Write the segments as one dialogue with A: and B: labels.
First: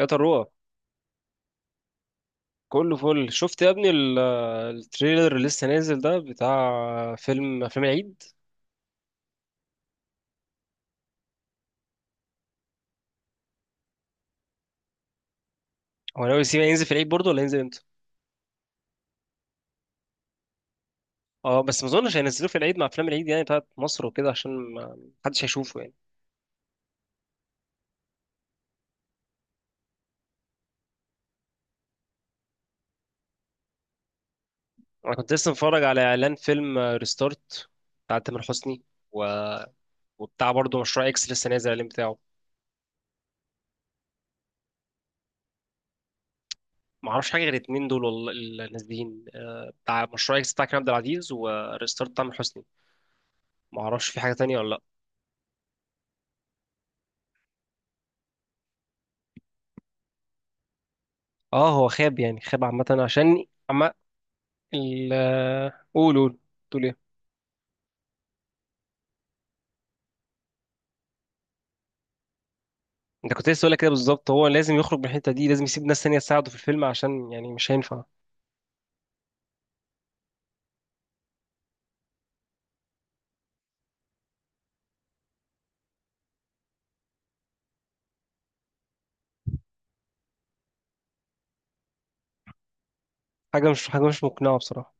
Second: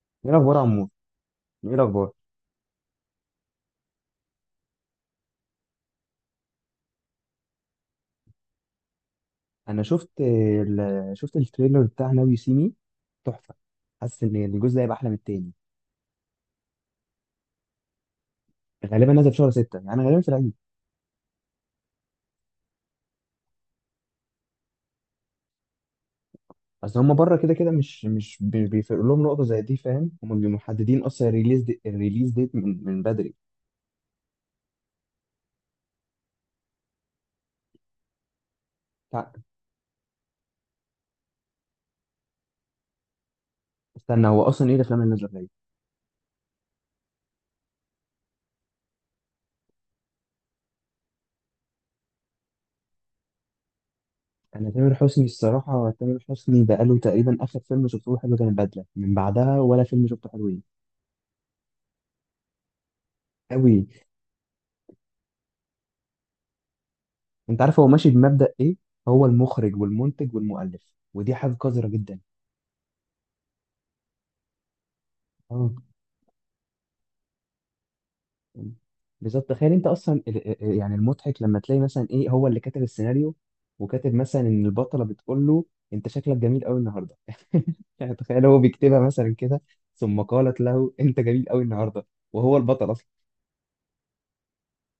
A: يا
B: ايه
A: تروى،
B: الاخبار يا عمور؟ ايه الاخبار؟
A: كله فل. شفت يا ابني التريلر اللي لسه نازل ده بتاع فيلم افلام العيد.
B: شفت التريلر بتاع ناو يو سي مي. تحفه. حاسس ان الجزء ده هيبقى احلى من التاني.
A: هو ناوي يسيب ينزل في العيد برضه ولا ينزل امتى؟
B: غالبا نازل في شهر 6، يعني غالبا في العيد.
A: اه، بس ما اظنش هينزلوه في العيد مع افلام العيد يعني بتاعت مصر وكده عشان ما حدش هيشوفه يعني.
B: اصل هم بره كده كده مش بيفرق لهم نقطه زي دي، فاهم. هم بيبقوا محددين اصلا الريليز ديت من بدري.
A: انا كنت لسه متفرج على اعلان فيلم ريستارت بتاع تامر حسني و...
B: تع-
A: وبتاع برضه مشروع اكس لسه نازل الاعلان بتاعه.
B: استنى، هو اصلا ايه الافلام اللي نازله في العيد؟
A: ما اعرفش حاجه غير الاتنين دول والله اللي نازلين. آه، بتاع مشروع اكس بتاع كريم عبد العزيز وريستارت بتاع تامر حسني. ما اعرفش في حاجه تانية ولا
B: انا
A: لا.
B: تامر حسني الصراحه، تامر حسني بقاله تقريبا اخر فيلم شفته له حلو كان البدله، من بعدها ولا فيلم شفته حلوين.
A: اه، هو خاب يعني خاب عامه، عشان
B: قوي.
A: عامة ال قول قول. تقول ايه؟
B: انت عارف هو ماشي بمبدأ ايه؟ هو المخرج والمنتج والمؤلف، ودي حاجة قذرة جدا.
A: انت كنت لسه هقول لك كده بالظبط. هو لازم يخرج من الحته دي، لازم
B: اه،
A: يسيب ناس تانية تساعده في الفيلم، عشان يعني مش هينفع.
B: بالظبط. تخيل انت اصلا يعني المضحك لما تلاقي مثلا ايه هو اللي كاتب السيناريو، وكاتب مثلا ان البطلة بتقول له: انت شكلك جميل قوي النهارده. يعني تخيل هو بيكتبها مثلا كده، ثم قالت له انت جميل قوي النهارده، وهو البطل اصلا.
A: حاجه مش مقنعه بصراحه.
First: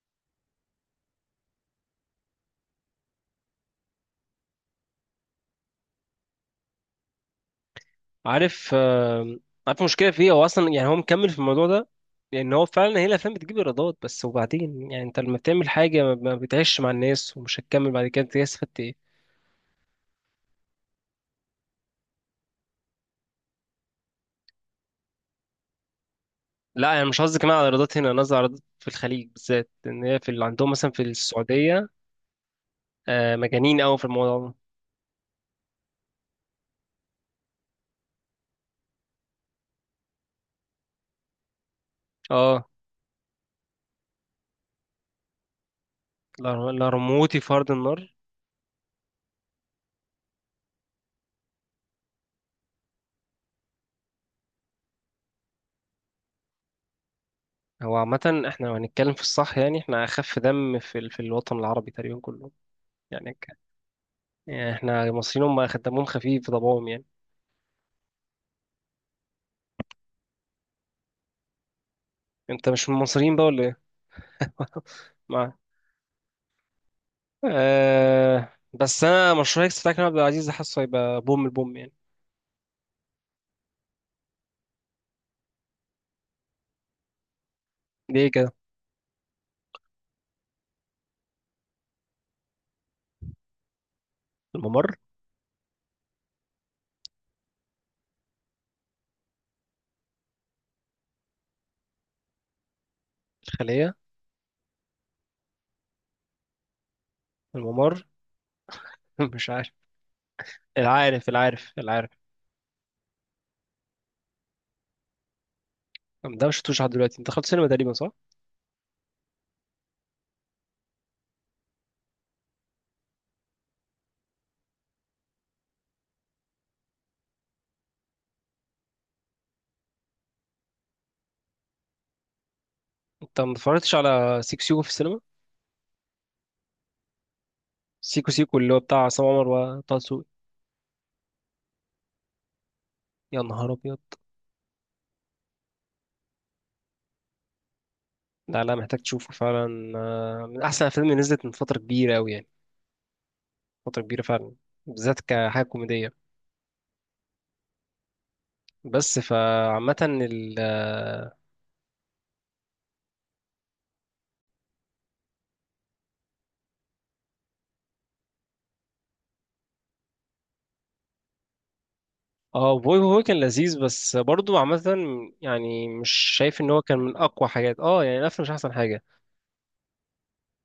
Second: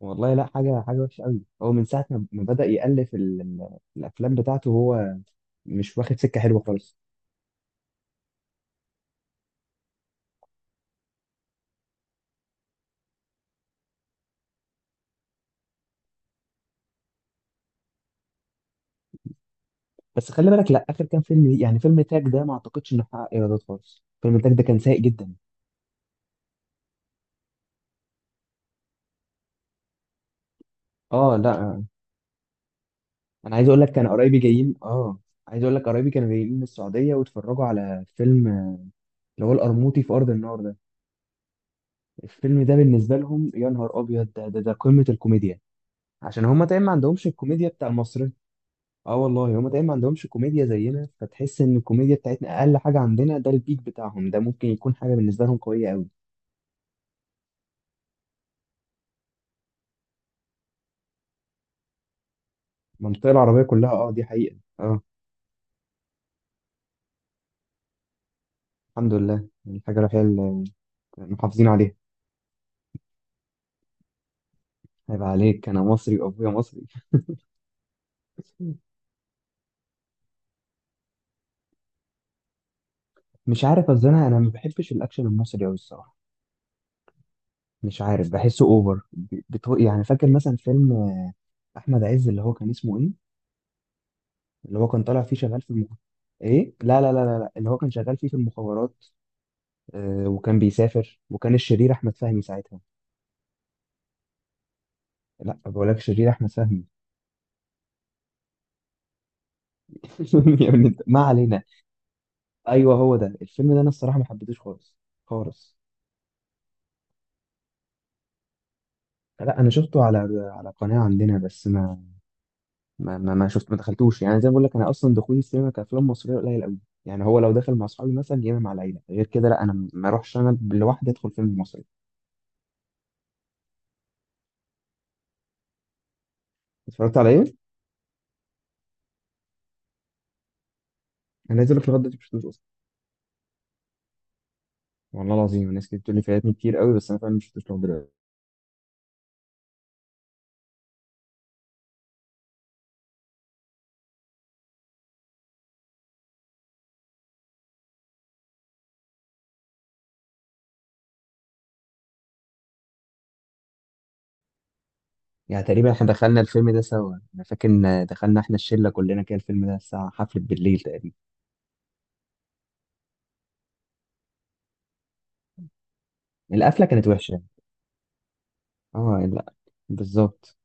B: والله لا حاجة وحشة قوي. هو من ساعة ما بدأ يألف الافلام بتاعته، هو مش واخد سكة حلوة خالص.
A: عارف؟ آه، عارف المشكله في ايه؟ هو اصلا يعني هو مكمل في الموضوع ده، لان هو فعلا هي الافلام بتجيب ايرادات بس. وبعدين يعني انت لما بتعمل حاجه ما بتعيش مع الناس ومش هتكمل بعد كده، انت استفدت ايه؟
B: بس خلي بالك، لا، اخر كام فيلم يعني فيلم تاج ده ما اعتقدش انه حقق ايرادات خالص. فيلم تاج ده كان سيء جدا.
A: لا، انا مش قصدي كمان على ايرادات هنا، انا قصدي على ايرادات في الخليج بالذات، ان هي في اللي عندهم مثلا في
B: اه لا.
A: السعوديه. آه،
B: انا عايز
A: مجانين
B: اقول لك
A: قوي في
B: كان
A: الموضوع
B: قرايبي
A: ده.
B: جايين، عايز اقول لك قرايبي كانوا جايين من السعوديه، واتفرجوا على فيلم اللي هو القرموطي في ارض النار ده. الفيلم
A: اه،
B: ده بالنسبه لهم، يا نهار ابيض، ده قمه الكوميديا. عشان هما
A: لا.
B: تقريبا
A: لا
B: ما عندهمش
A: رموتي في
B: الكوميديا
A: ارض
B: بتاع
A: النار.
B: المصري. اه والله، هما تقريبا ما عندهمش كوميديا زينا، فتحس ان الكوميديا بتاعتنا اقل حاجه عندنا، ده البيك بتاعهم ده ممكن يكون حاجه بالنسبه لهم قويه قوي.
A: هو عامة احنا لو هنتكلم في الصح يعني احنا أخف دم في الوطن العربي تقريبا كله.
B: المنطقه
A: يعني, ك...
B: العربيه كلها، اه، دي حقيقه،
A: يعني
B: اه.
A: احنا المصريين هم دمهم خفيف في طبعهم يعني.
B: الحمد لله، الحاجة الوحيدة اللي محافظين عليها.
A: انت مش من المصريين بقى ولا ايه؟
B: هيبقى
A: مع
B: عليك، أنا مصري وأبويا مصري.
A: بس أنا مشروع اكس بتاع كريم عبد العزيز ده حاسه هيبقى بوم البوم يعني.
B: مش عارف، أصل أنا ما بحبش الأكشن المصري أوي الصراحة. مش عارف،
A: ليه كده؟
B: بحسه أوفر، يعني فاكر مثلا فيلم أحمد عز اللي هو كان اسمه إيه؟ اللي هو
A: الممر.
B: كان طالع فيه شغال في إيه؟ لا لا لا لا لا، اللي هو كان شغال فيه في المخابرات. آه وكان بيسافر، وكان الشرير أحمد فهمي ساعتها.
A: الخلية.
B: لا، بقول لك الشرير أحمد فهمي.
A: الممر. مش عارف.
B: يعني ما علينا.
A: العارف.
B: أيوه، هو ده الفيلم ده. أنا الصراحة ما حبيتهوش خالص خالص.
A: ده مش شفتوش لحد دلوقتي. انت دخلت سينما تقريبا صح؟
B: لا، انا شفته على قناه عندنا، بس ما شفت، ما دخلتوش، يعني زي ما بقول لك انا اصلا دخولي السينما كافلام مصريه قليل قوي. يعني هو لو دخل مع اصحابي مثلا، يا اما مع العيله، غير كده لا، انا ما اروحش انا لوحدي ادخل فيلم مصري.
A: انت ما اتفرجتش على سيكو سيكو في السينما؟
B: اتفرجت على ايه؟
A: سيكو سيكو اللي هو بتاع عصام عمر وطه دسوقي.
B: انا عايز اقول لك لغايه دلوقتي ما شفتوش اصلا.
A: يا نهار أبيض.
B: والله العظيم، الناس كتير بتقول لي فاتني كتير قوي، بس انا فعلا ما شفتوش لغايه دلوقتي.
A: لا، لا، محتاج تشوفه فعلا. آه، من احسن الافلام اللي نزلت من فتره كبيره قوي يعني. فتره كبيره فعلا. بالذات كحاجه كوميديه. بس فعامه
B: يعني تقريبا احنا دخلنا الفيلم ده سوا، انا فاكر ان دخلنا احنا الشله كلنا كده الفيلم ده الساعه حفله بالليل تقريبا.
A: اه، بوي بوي كان لذيذ بس برضو عامه. يعني مش شايف ان هو
B: القفله
A: كان
B: كانت
A: من
B: وحشه.
A: اقوى حاجات اه يعني، الافلام مش احسن حاجه.
B: اه لا. بالظبط.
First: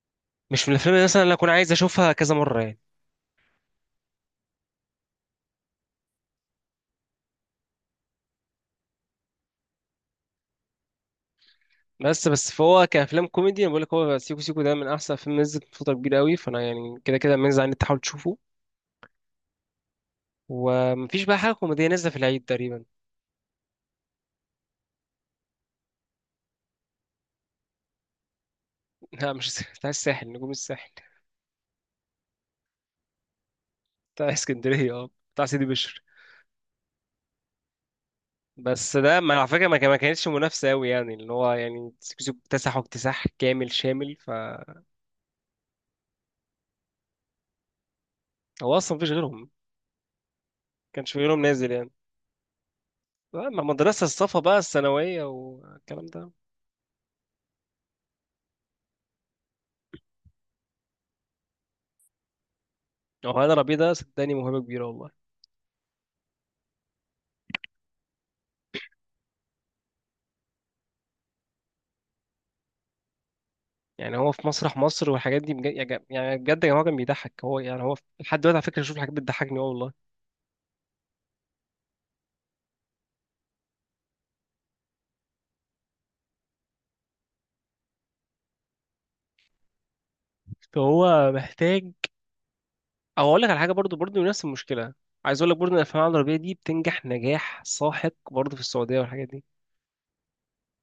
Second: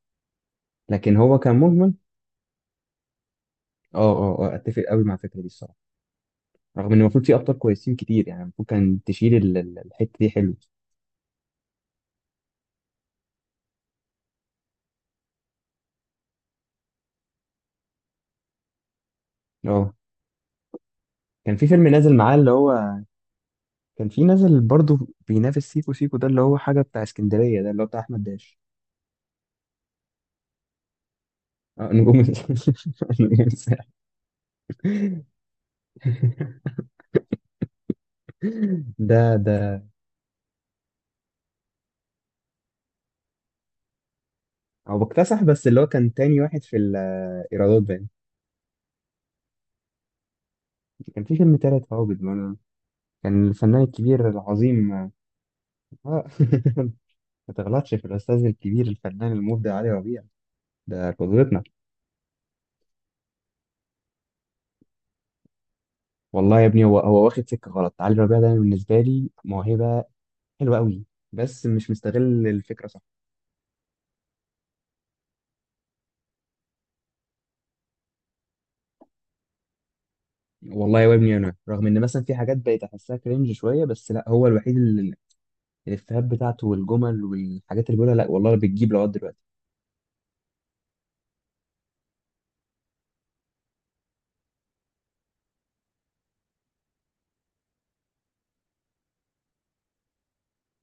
A: مش من الافلام اللي
B: لكن
A: مثلا اللي
B: هو
A: اكون
B: كان
A: عايز
B: مجمل.
A: اشوفها كذا مره يعني.
B: اه، اه، آه، اتفق قوي مع الفكره دي الصراحه. رغم ان المفروض في ابطال كويسين كتير، يعني المفروض كان تشيل الحته دي حلو.
A: بس فهو كافلام كوميدي انا بقول لك، هو سيكو سيكو ده من احسن فيلم نزلت من فتره كبيره قوي، فانا يعني كده كده منزل ان انت تحاول تشوفه.
B: اه،
A: ومفيش بقى حاجه
B: كان في
A: كوميديه
B: فيلم
A: نازله في
B: نازل معاه
A: العيد
B: اللي هو
A: تقريبا.
B: كان في نازل برضه بينافس سيكو سيكو ده، اللي هو حاجه بتاع اسكندريه ده اللي هو بتاع احمد داش.
A: لا، مش الس- بتاع الساحل، نجوم الساحل.
B: اه، نجوم نجوم الساحل.
A: بتاع اسكندريه اه، بتاع سيدي بشر. بس ده، ما
B: ده
A: على فكره،
B: ده
A: ما كانتش منافسه قوي يعني. اللي هو يعني سيكو سيكو اكتسحوا اكتساح كامل شامل، فهو
B: هو بكتسح، بس اللي هو كان تاني واحد في الايرادات باين.
A: اصلا مفيش غيرهم، ما كانش في
B: كان في
A: غيرهم
B: فيلم
A: نازل يعني.
B: تالت هابط برضه. كان
A: اما
B: الفنان
A: مدرسه
B: الكبير
A: الصفا بقى
B: العظيم
A: الثانويه والكلام
B: اه
A: ده.
B: ما تغلطش في الاستاذ الكبير الفنان المبدع علي ربيع. ده قدوتنا.
A: هو هذا ربيع ده صدقني موهبه كبيره والله.
B: والله يا ابني، هو واخد سكه غلط. علي ربيع ده بالنسبه لي موهبه حلوه قوي، بس مش مستغل الفكره صح.
A: يعني هو في مسرح مصر والحاجات دي، بجد يعني بجد يا جماعه كان بيضحك. هو يعني هو لحد دلوقتي على فكره بشوف الحاجات بتضحكني، اه والله.
B: والله يا ابني، انا رغم ان مثلا في حاجات بقيت احسها كرنج شويه، بس لا هو الوحيد اللي الافيهات بتاعته والجمل والحاجات اللي بيقولها، لا والله، بتجيب لغايه دلوقتي.
A: فهو محتاج. او اقول لك على حاجه برضو، نفس المشكله. عايز اقول لك برضو ان الافلام العربيه دي بتنجح نجاح ساحق برضو في السعوديه والحاجات دي.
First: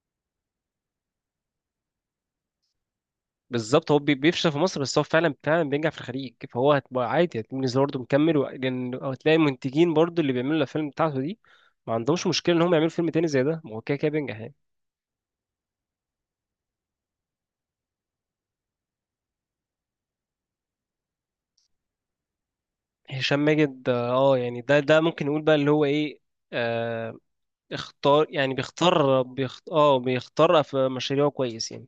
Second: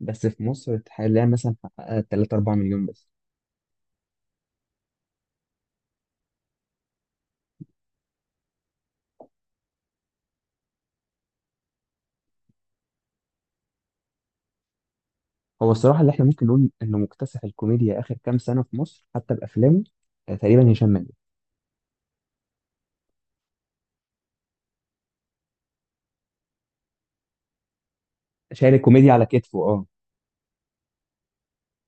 B: بس في مصر حاليا مثلا حققها 3 4 مليون بس.
A: بالظبط، هو بيفشل في مصر بس هو فعلا بينجح في الخليج، فهو هتبقى عادي، هتبقى بالنسبه برضه مكمل، و- لان هتلاقي المنتجين برضو اللي بيعملوا الافلام بتاعته دي ما عندهمش مشكله ان هم يعملوا فيلم تاني زي ده، ما هو كده كده بينجح يعني.
B: هو الصراحه اللي احنا ممكن نقول انه مكتسح الكوميديا اخر كام سنه في مصر حتى بافلامه، آه، تقريبا هشام ماجد.
A: هشام ماجد، اه يعني ده ممكن نقول بقى اللي هو ايه. آه. اختار يعني
B: شايل الكوميديا
A: بيختار
B: على كتفه، اه.
A: اه بيختار في مشاريعه كويس يعني.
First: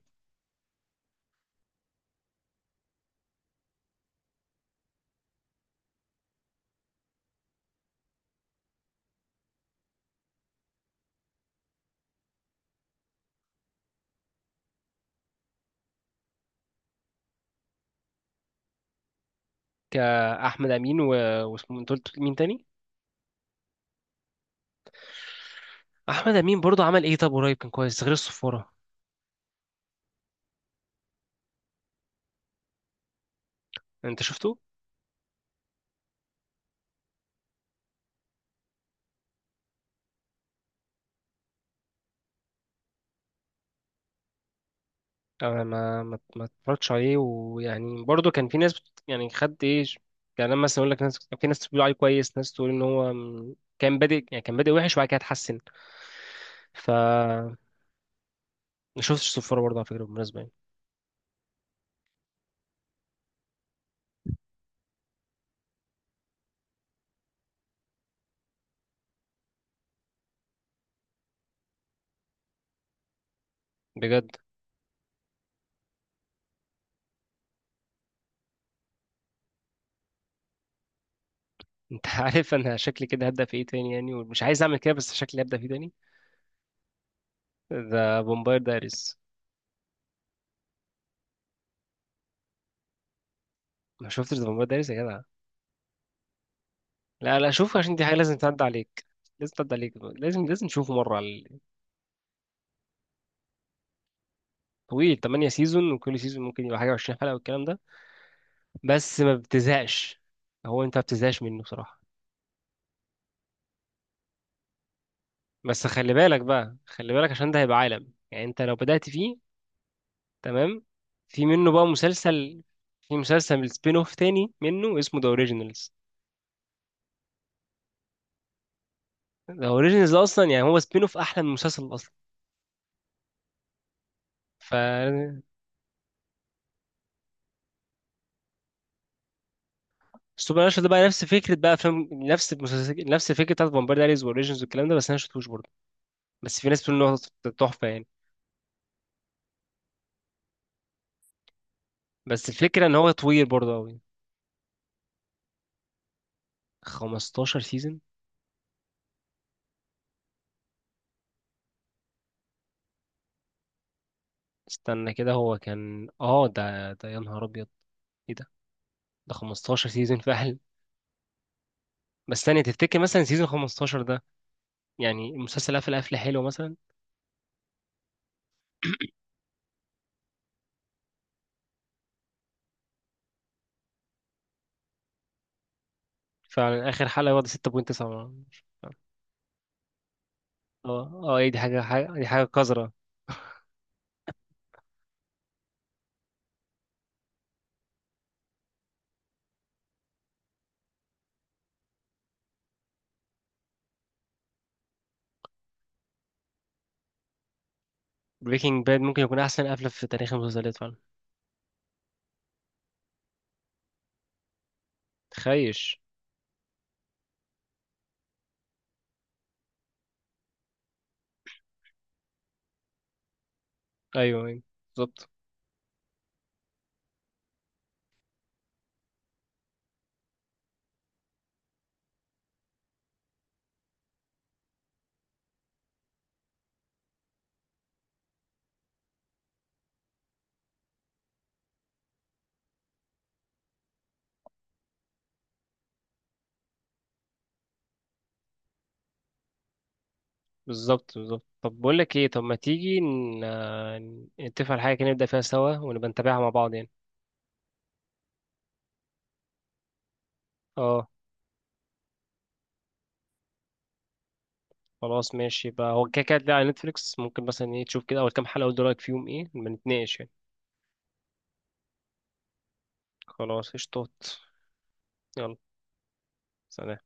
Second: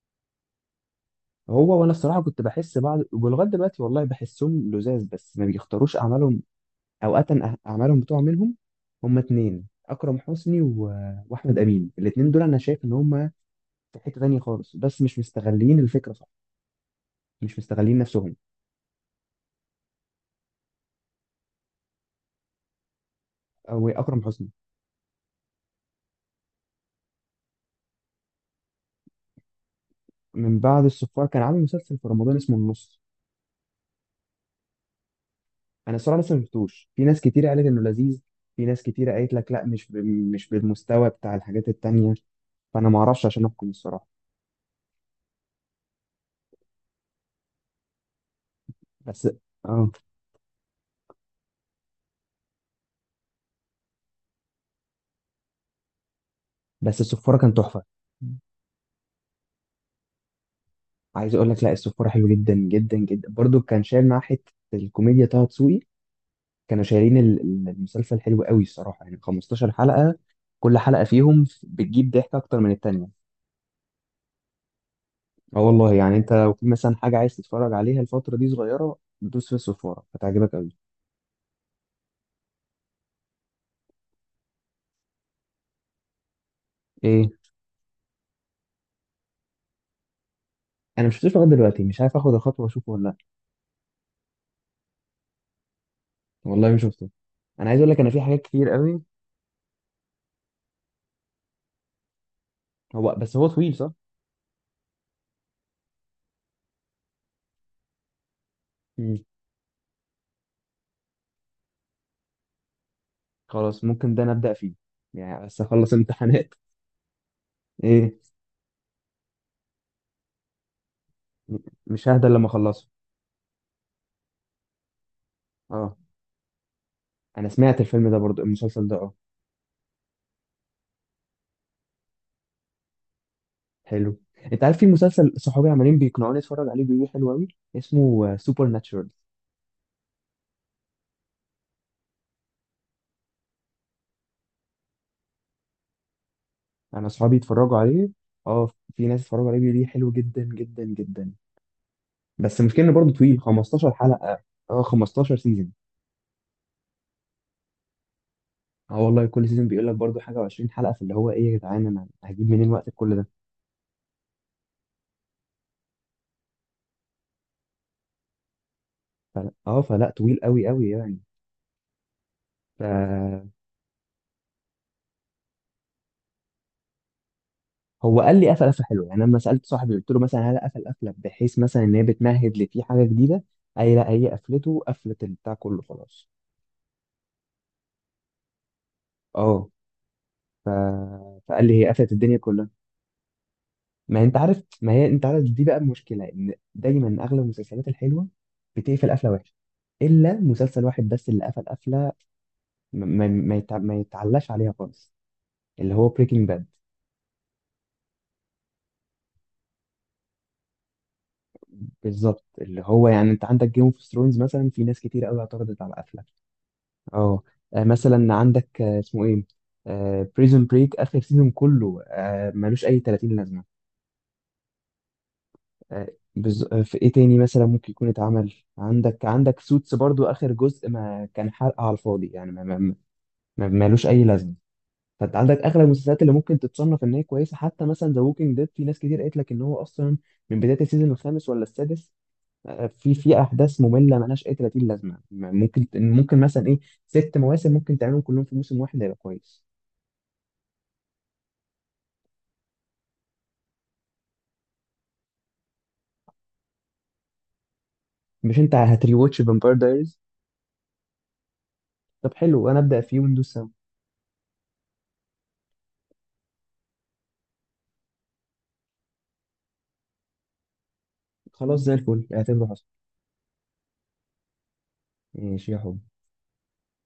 B: هو، وانا الصراحه كنت بحس بعض، ولغايه دلوقتي والله بحسهم لزاز، بس ما بيختاروش اعمالهم. اوقات اعمالهم بتوع منهم. هما اتنين، اكرم حسني واحمد امين. الاتنين دول انا شايف ان هما في حته تانيه خالص، بس مش مستغلين الفكره صح، مش مستغلين نفسهم.
A: آه، احمد امين واسمه، انت قلت مين تاني؟
B: او اكرم حسني.
A: احمد امين برضه عمل ايه طب قريب كان كويس غير الصفاره؟
B: من بعد الصفار كان عامل مسلسل في رمضان اسمه النص.
A: انت شفته؟
B: انا الصراحه لسه ما شفتوش. في ناس كتير قالت انه لذيذ، في ناس كتير قالت لك لا، مش بالمستوى بتاع الحاجات التانيه. فانا ما اعرفش عشان احكم الصراحه.
A: انا ما اتفرجتش عليه. ويعني برضه كان في ناس
B: بس
A: يعني خد ايه.
B: اه
A: يعني لما مثلا اقول لك ناس، في ناس بتقول عليه كويس، ناس تقول ان هو كان بادئ يعني، كان بادئ وحش وبعد كده اتحسن. ف.
B: بس الصفاره كان تحفه.
A: ما شفتش الصفاره برضه على فكره بالمناسبه يعني.
B: عايز اقول لك لا، الصفاره حلو جدا جدا جدا، برضو كان شايل معاه حته الكوميديا طه دسوقي. كانوا شايلين المسلسل حلو قوي الصراحه، يعني 15 حلقه، كل حلقه فيهم بتجيب ضحك اكتر من التانيه.
A: بجد
B: اه والله، يعني انت لو في مثلا حاجه عايز تتفرج عليها الفتره دي صغيره، دوس في الصفاره هتعجبك قوي.
A: انت. عارف انا شكلي كده هبدا في ايه تاني يعني؟ ومش عايز اعمل كده بس شكلي هبدا فيه تاني:
B: ايه؟
A: ذا فامباير دايريز.
B: انا مش شفتوش لغايه دلوقتي، مش عارف اخد الخطوه واشوفه ولا لا.
A: ما شفتش ذا فامباير دايريز يا جدع؟
B: والله ما شفته.
A: لا، لا،
B: انا
A: شوف،
B: عايز اقول
A: عشان
B: لك
A: دي
B: انا
A: حاجة
B: في
A: لازم
B: حاجات
A: تعدي
B: كتير قوي.
A: عليك، لازم تعدي عليك، لازم لازم تشوفه مرة.
B: هو بس هو طويل، صح؟
A: طويل 8 سيزون وكل سيزون ممكن يبقى حاجة 20 حلقة والكلام ده، بس
B: مم.
A: ما بتزهقش. هو انت ما بتزهقش منه بصراحة.
B: خلاص، ممكن ده نبدا فيه، يعني بس
A: بس
B: اخلص
A: خلي بالك
B: امتحانات.
A: بقى، خلي بالك، عشان ده هيبقى عالم
B: ايه؟
A: يعني انت لو بدأت فيه. تمام. في
B: م-
A: منه بقى
B: مش ههدى لما
A: مسلسل،
B: اخلصه.
A: في مسلسل سبين اوف تاني منه اسمه ذا اوريجينالز.
B: اه، انا سمعت الفيلم ده، برضو المسلسل ده، اه.
A: ذا اوريجينالز اصلا يعني هو سبين اوف احلى من المسلسل اصلا.
B: حلو. انت
A: ف.
B: عارف في مسلسل صحابي عمالين بيقنعوني اتفرج عليه، بيقولوا لي حلو قوي، اسمه سوبر ناتشورال.
A: السوبر ناتشورال ده بقى نفس فكره بقى افلام، نفس المسلسل نفس الفكره بتاعت فامباير دايريز واوريجينز والكلام ده، بس انا ما شفتوش برضه. بس في ناس بتقول
B: انا
A: ان هو
B: اصحابي اتفرجوا
A: تحفه يعني.
B: عليه. اه. في ناس اتفرجوا عليه بيقولوا لي حلو جدا جدا جدا.
A: بس
B: بس المشكله
A: الفكره
B: انه
A: ان هو
B: برضو طويل،
A: طويل برضه
B: 15
A: قوي.
B: حلقه. اه، 15 سيزون.
A: 15 سيزون؟
B: اه والله، كل سيزون بيقول لك برضو حاجه و20 حلقه، فاللي هو ايه يا جدعان، انا هجيب منين وقت كل ده؟
A: استنى كده، هو كان اه ده يا نهار ابيض، ايه ده؟ ده
B: فلا اه
A: 15
B: فلا
A: سيزون
B: طويل
A: فعلا؟
B: قوي قوي، يعني.
A: بس ثانيه، تفتكر مثلا سيزون
B: ف
A: 15 ده يعني المسلسل قفل قفله حلوه مثلا؟
B: هو قال لي قفل قفله حلوه، يعني لما سالت صاحبي قلت له مثلا هل قفل قفله بحيث مثلا ان هي بتمهد لفي حاجه جديده؟ اي، لا هي قفلته، قفلت البتاع كله، خلاص.
A: فعلا اخر حلقه واخده 6.9. اه.
B: اه. ف...
A: اه، ايه دي؟
B: فقال
A: حاجه
B: لي هي
A: حاجه
B: قفلت
A: دي،
B: الدنيا
A: حاجه
B: كلها.
A: قذره.
B: ما انت عارف، ما هي انت عارف، دي بقى المشكله ان دايما اغلب المسلسلات الحلوه بتقفل قفله وحشه، الا مسلسل واحد بس اللي قفل قفله ما يتعلاش عليها خالص، اللي هو بريكنج باد.
A: بريكنج باد ممكن يكون احسن قفله في تاريخ المسلسلات فعلا.
B: بالظبط. اللي هو يعني انت عندك جيم اوف ثرونز مثلا، في ناس كتير قوي اعترضت على
A: خيش.
B: قفله. اه. آه، مثلا عندك، اسمه ايه، بريزون بريك اخر سيزون كله، آه، ملوش اي 30 لازمه.
A: ايوه، أيوة، بالظبط.
B: آه، بز... آه، في ايه تاني مثلا ممكن يكون اتعمل، عندك سوتس برضو، اخر جزء ما كان حرق على الفاضي، يعني ما... ما... ما... ملوش اي لازمه. فانت عندك اغلب المسلسلات اللي ممكن تتصنف ان هي كويسه، حتى مثلا ذا ووكينج ديد، في ناس كتير قالت لك ان هو اصلا من بدايه السيزون الخامس ولا السادس، آه، في احداث ممله ملهاش اي 30 لازمه، ممكن مثلا ايه، ست مواسم ممكن تعملهم كلهم في موسم واحد هيبقى كويس.
A: بالظبط. بالظبط، طب بقول لك ايه، طب ما تيجي نتفق على حاجه كده نبدا فيها سوا ونبقى نتابعها مع بعض يعني.
B: مش انت هتريواتش فامباير دايريز؟
A: اه،
B: طب حلو، انا ابدا فيه وندوس سوا.
A: خلاص ماشي بقى، هو كده كده هتلاقي على نتفليكس، ممكن مثلا ايه تشوف كده اول كام حلقه وتقول رايك فيهم ايه، نبقى نتناقش يعني.
B: خلاص زي الفل، اعتبره حصل.
A: خلاص، قشطات. يلا.
B: ماشي يا حب.
A: سلام.